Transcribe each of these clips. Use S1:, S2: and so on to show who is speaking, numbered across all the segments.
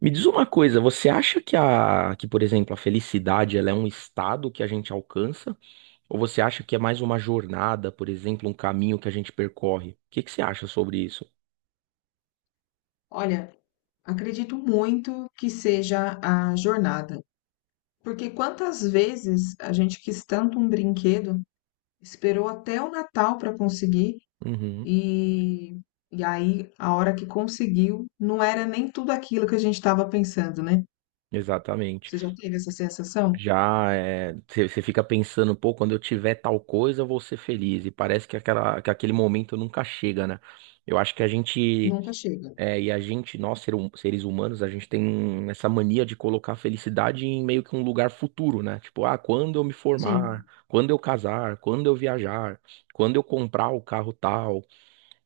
S1: Me diz uma coisa, você acha que por exemplo, a felicidade ela é um estado que a gente alcança? Ou você acha que é mais uma jornada, por exemplo, um caminho que a gente percorre? O que que você acha sobre isso?
S2: Olha, acredito muito que seja a jornada, porque quantas vezes a gente quis tanto um brinquedo, esperou até o Natal para conseguir
S1: Uhum,
S2: e, e aí a hora que conseguiu não era nem tudo aquilo que a gente estava pensando, né?
S1: exatamente.
S2: Você já teve essa sensação?
S1: Já é, você fica pensando, pô, quando eu tiver tal coisa, eu vou ser feliz. E parece que aquele momento nunca chega, né? Eu acho que a gente
S2: Nunca chega.
S1: É, e a gente, nós, ser seres humanos, a gente tem essa mania de colocar a felicidade em meio que um lugar futuro, né? Tipo, ah, quando eu me formar,
S2: Sim,
S1: quando eu casar, quando eu viajar, quando eu comprar o carro tal.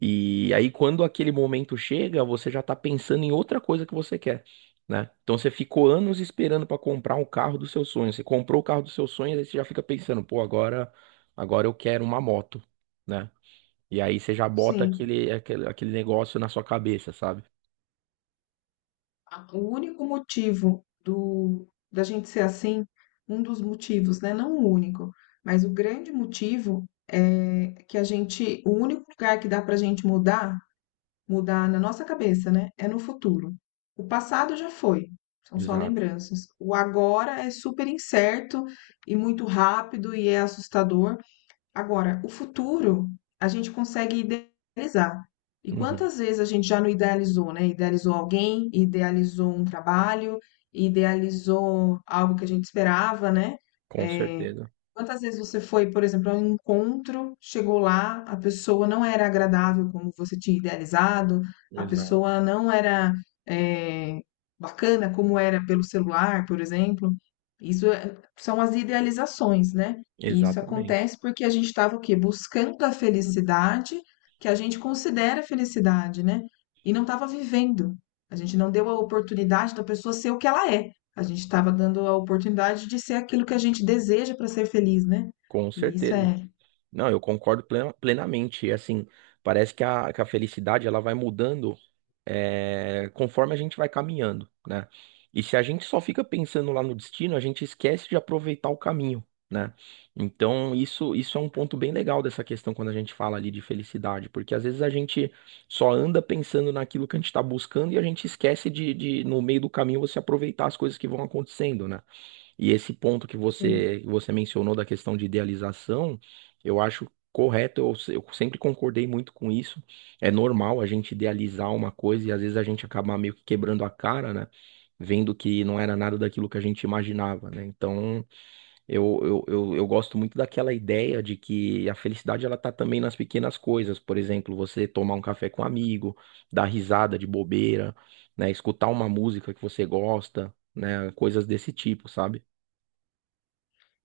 S1: E aí, quando aquele momento chega, você já tá pensando em outra coisa que você quer, né? Então, você ficou anos esperando pra comprar um carro dos seus sonhos. Você comprou o carro dos seus sonhos, aí você já fica pensando, pô, agora, agora eu quero uma moto, né? E aí, você já bota
S2: sim.
S1: aquele negócio na sua cabeça, sabe?
S2: O único motivo da gente ser assim, um dos motivos, né? Não o único, mas o grande motivo é que a gente, o único lugar que dá pra gente mudar na nossa cabeça, né? É no futuro. O passado já foi, são só
S1: Exato.
S2: lembranças. O agora é super incerto e muito rápido e é assustador. Agora, o futuro a gente consegue idealizar. E
S1: Uhum.
S2: quantas vezes a gente já não idealizou, né? Idealizou alguém, idealizou um trabalho, idealizou algo que a gente esperava, né?
S1: Com
S2: É,
S1: certeza.
S2: quantas vezes você foi, por exemplo, a um encontro, chegou lá, a pessoa não era agradável como você tinha idealizado, a
S1: Exato.
S2: pessoa não era, é, bacana como era pelo celular, por exemplo. São as idealizações, né? E isso
S1: Exatamente.
S2: acontece porque a gente estava o quê? Buscando a felicidade que a gente considera felicidade, né? E não estava vivendo. A gente não deu a oportunidade da pessoa ser o que ela é. A gente estava dando a oportunidade de ser aquilo que a gente deseja para ser feliz, né?
S1: Com
S2: E isso
S1: certeza.
S2: é
S1: Não, eu concordo plenamente. E, assim, parece que a felicidade ela vai mudando, é, conforme a gente vai caminhando, né? E se a gente só fica pensando lá no destino, a gente esquece de aproveitar o caminho, né? Então, isso é um ponto bem legal dessa questão quando a gente fala ali de felicidade, porque às vezes a gente só anda pensando naquilo que a gente está buscando e a gente esquece no meio do caminho, você aproveitar as coisas que vão acontecendo, né? E esse ponto que
S2: é
S1: você mencionou da questão de idealização, eu acho correto, eu, se- eu sempre concordei muito com isso. É normal a gente idealizar uma coisa e às vezes a gente acabar meio que quebrando a cara, né? Vendo que não era nada daquilo que a gente imaginava, né? Então, eu gosto muito daquela ideia de que a felicidade ela tá também nas pequenas coisas. Por exemplo, você tomar um café com um amigo, dar risada de bobeira, né? Escutar uma música que você gosta, né? Coisas desse tipo, sabe?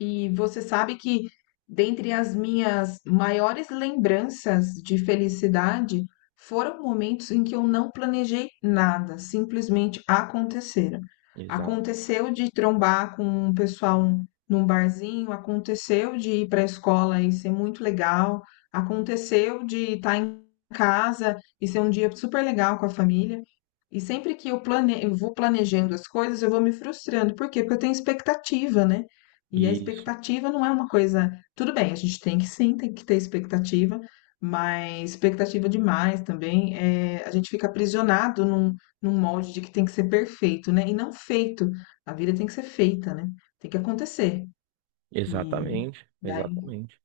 S2: E você sabe que, dentre as minhas maiores lembranças de felicidade, foram momentos em que eu não planejei nada, simplesmente aconteceram.
S1: Exato.
S2: Aconteceu de trombar com um pessoal num barzinho, aconteceu de ir para a escola e ser muito legal, aconteceu de estar em casa e ser um dia super legal com a família. E sempre que eu eu vou planejando as coisas, eu vou me frustrando. Por quê? Porque eu tenho expectativa, né? E a
S1: Isso,
S2: expectativa não é uma coisa. Tudo bem, a gente tem que sim, tem que ter expectativa, mas expectativa demais também. É, a gente fica aprisionado num molde de que tem que ser perfeito, né? E não feito. A vida tem que ser feita, né? Tem que acontecer. E,
S1: exatamente,
S2: e aí.
S1: exatamente.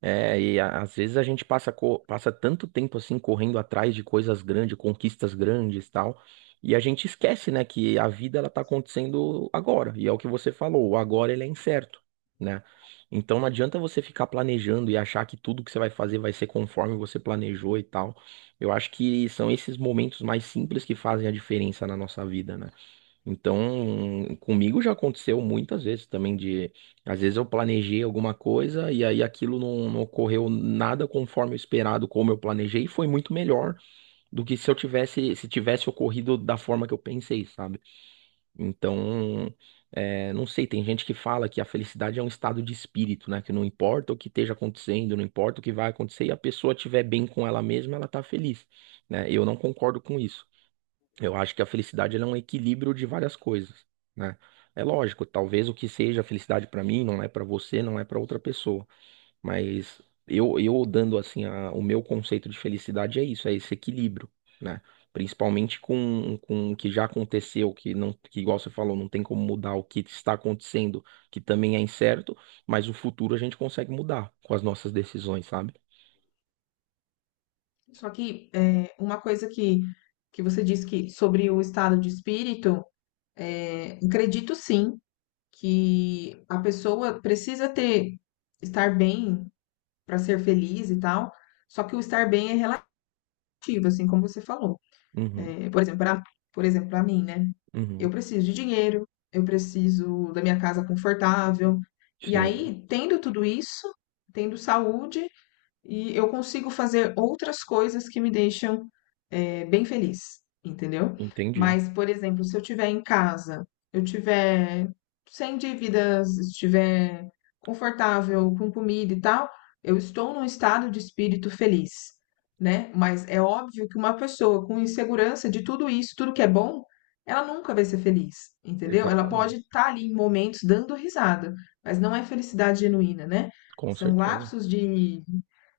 S1: É, e às vezes a gente passa tanto tempo assim correndo atrás de coisas grandes, conquistas grandes, tal, e a gente esquece, né, que a vida ela tá acontecendo agora, e é o que você falou, o agora ele é incerto, né? Então não adianta você ficar planejando e achar que tudo que você vai fazer vai ser conforme você planejou e tal. Eu acho que são esses momentos mais simples que fazem a diferença na nossa vida, né? Então, comigo já aconteceu muitas vezes também de, às vezes eu planejei alguma coisa e aí aquilo não ocorreu nada conforme o esperado, como eu planejei, e foi muito melhor do que se eu tivesse, se tivesse ocorrido da forma que eu pensei, sabe? Então, é, não sei, tem gente que fala que a felicidade é um estado de espírito, né? Que não importa o que esteja acontecendo, não importa o que vai acontecer, e a pessoa estiver bem com ela mesma, ela tá feliz, né? Eu não concordo com isso. Eu acho que a felicidade ela é um equilíbrio de várias coisas, né? É lógico, talvez o que seja felicidade para mim não é para você, não é para outra pessoa, mas eu dando assim o meu conceito de felicidade é isso, é esse equilíbrio, né? Principalmente com o que já aconteceu, que igual você falou, não tem como mudar o que está acontecendo, que também é incerto, mas o futuro a gente consegue mudar com as nossas decisões, sabe?
S2: Só que é, uma coisa que você disse que sobre o estado de espírito, é, acredito sim que a pessoa precisa ter estar bem para ser feliz e tal. Só que o estar bem é relativo, assim como você falou.
S1: Uhum,
S2: É, por exemplo, para mim, né? Eu
S1: uhum.
S2: preciso de dinheiro, eu preciso da minha casa confortável. E
S1: Sim,
S2: aí, tendo tudo isso, tendo saúde, e eu consigo fazer outras coisas que me deixam, bem feliz, entendeu?
S1: entendi.
S2: Mas, por exemplo, se eu estiver em casa, eu tiver sem dívidas, estiver confortável com comida e tal, eu estou num estado de espírito feliz, né? Mas é óbvio que uma pessoa com insegurança de tudo isso, tudo que é bom, ela nunca vai ser feliz, entendeu? Ela pode
S1: Exatamente.
S2: estar ali em momentos dando risada, mas não é felicidade genuína, né?
S1: Com
S2: São
S1: certeza.
S2: lapsos de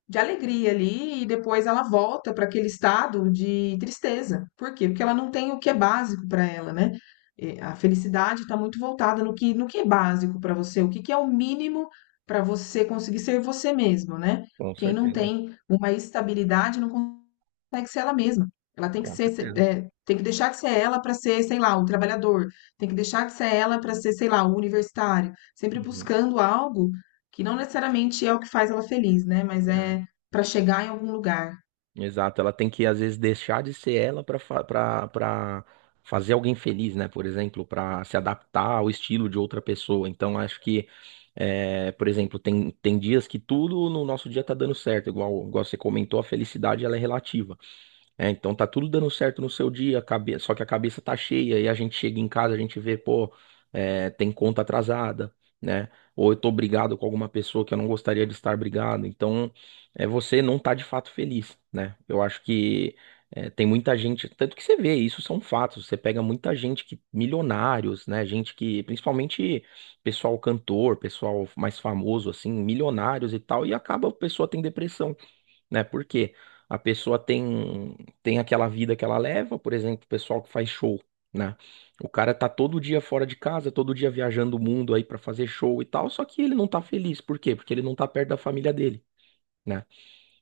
S2: de alegria ali e depois ela volta para aquele estado de tristeza. Por quê? Porque ela não tem o que é básico para ela, né? E a felicidade está muito voltada no que é básico para você, o que é o mínimo para você conseguir ser você mesmo, né?
S1: Com
S2: Quem não
S1: certeza,
S2: tem uma estabilidade não consegue ser ela mesma. Ela tem que
S1: com
S2: ser,
S1: certeza.
S2: tem que deixar de ser ela para ser, sei lá, o trabalhador. Tem que deixar de ser ela para ser, sei lá, o universitário. Sempre
S1: Uhum.
S2: buscando algo que não necessariamente é o que faz ela feliz, né? Mas
S1: É,
S2: é para chegar em algum lugar.
S1: exato, ela tem que às vezes deixar de ser ela para fazer alguém feliz, né? Por exemplo, para se adaptar ao estilo de outra pessoa. Então, acho que, é, por exemplo, tem dias que tudo no nosso dia tá dando certo, igual você comentou, a felicidade ela é relativa. É, então tá tudo dando certo no seu dia, só que a cabeça tá cheia e a gente chega em casa, a gente vê, pô, é, tem conta atrasada, né? Ou eu tô brigado com alguma pessoa que eu não gostaria de estar brigado. Então, é, você não tá de fato feliz, né? Eu acho que é, tem muita gente, tanto que você vê, isso são fatos. Você pega muita gente que, milionários, né? Gente que, principalmente pessoal cantor, pessoal mais famoso, assim, milionários e tal, e acaba a pessoa tem depressão, né? Porque a pessoa tem aquela vida que ela leva, por exemplo, o pessoal que faz show, né? O cara tá todo dia fora de casa, todo dia viajando o mundo aí pra fazer show e tal, só que ele não tá feliz. Por quê? Porque ele não tá perto da família dele. Né?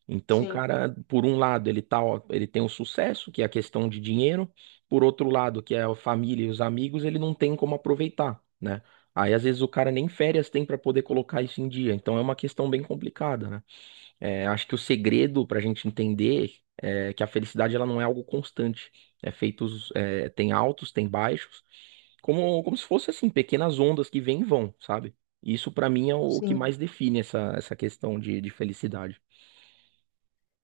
S1: Então, o
S2: Sim.
S1: cara, por um lado, ele tá, ó, ele tem o sucesso, que é a questão de dinheiro, por outro lado, que é a família e os amigos, ele não tem como aproveitar, né? Aí, às vezes, o cara nem férias tem pra poder colocar isso em dia, então é uma questão bem complicada, né? É, acho que o segredo para a gente entender é que a felicidade ela não é algo constante. É feitos, é, tem altos, tem baixos, como se fosse assim, pequenas ondas que vêm e vão, sabe? Isso para mim é o que
S2: Sim.
S1: mais define essa questão de felicidade.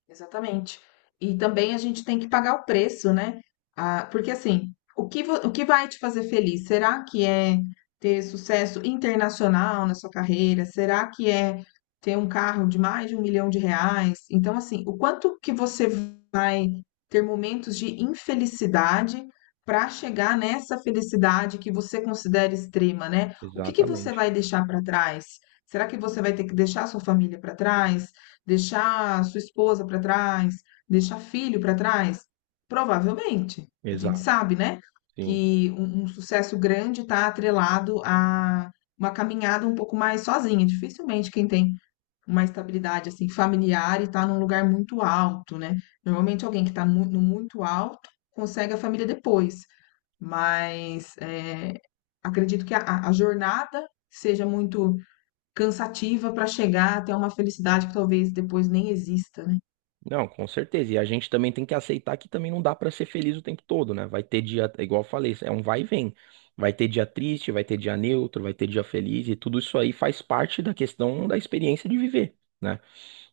S2: Exatamente. E também a gente tem que pagar o preço, né? Ah, porque assim, o que, o que vai te fazer feliz? Será que é ter sucesso internacional na sua carreira? Será que é ter um carro de mais de um milhão de reais? Então, assim, o quanto que você vai ter momentos de infelicidade para chegar nessa felicidade que você considera extrema, né? O que que você
S1: Exatamente.
S2: vai deixar para trás? Será que você vai ter que deixar sua família para trás? Deixar sua esposa para trás, deixar filho para trás? Provavelmente. A gente
S1: Exato.
S2: sabe, né,
S1: Sim.
S2: que um sucesso grande está atrelado a uma caminhada um pouco mais sozinha. Dificilmente quem tem uma estabilidade assim familiar e está num lugar muito alto, né? Normalmente alguém que está no muito alto consegue a família depois, mas acredito que a jornada seja muito cansativa para chegar até uma felicidade que talvez depois nem exista, né?
S1: Não, com certeza. E a gente também tem que aceitar que também não dá pra ser feliz o tempo todo, né? Vai ter dia, é igual eu falei, é um vai e vem. Vai ter dia triste, vai ter dia neutro, vai ter dia feliz, e tudo isso aí faz parte da questão da experiência de viver, né?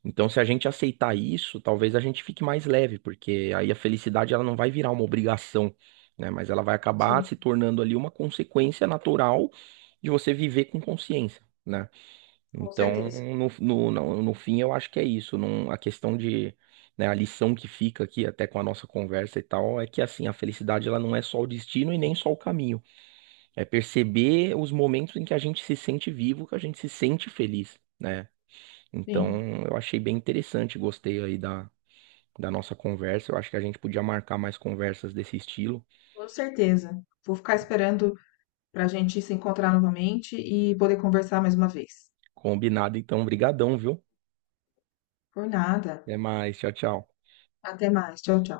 S1: Então, se a gente aceitar isso, talvez a gente fique mais leve, porque aí a felicidade ela não vai virar uma obrigação, né? Mas ela vai acabar
S2: Sim,
S1: se tornando ali uma consequência natural de você viver com consciência. Né?
S2: com
S1: Então,
S2: certeza.
S1: no fim, eu acho que é isso. Não, a questão de, né, a lição que fica aqui, até com a nossa conversa e tal, é que assim, a felicidade ela não é só o destino e nem só o caminho. É perceber os momentos em que a gente se sente vivo, que a gente se sente feliz, né?
S2: Sim,
S1: Então, eu achei bem interessante, gostei aí da, da nossa conversa. Eu acho que a gente podia marcar mais conversas desse estilo.
S2: com certeza. Vou ficar esperando para a gente se encontrar novamente e poder conversar mais uma vez.
S1: Combinado, então, brigadão, viu?
S2: Por nada.
S1: Até mais, tchau, tchau.
S2: Até mais. Tchau, tchau.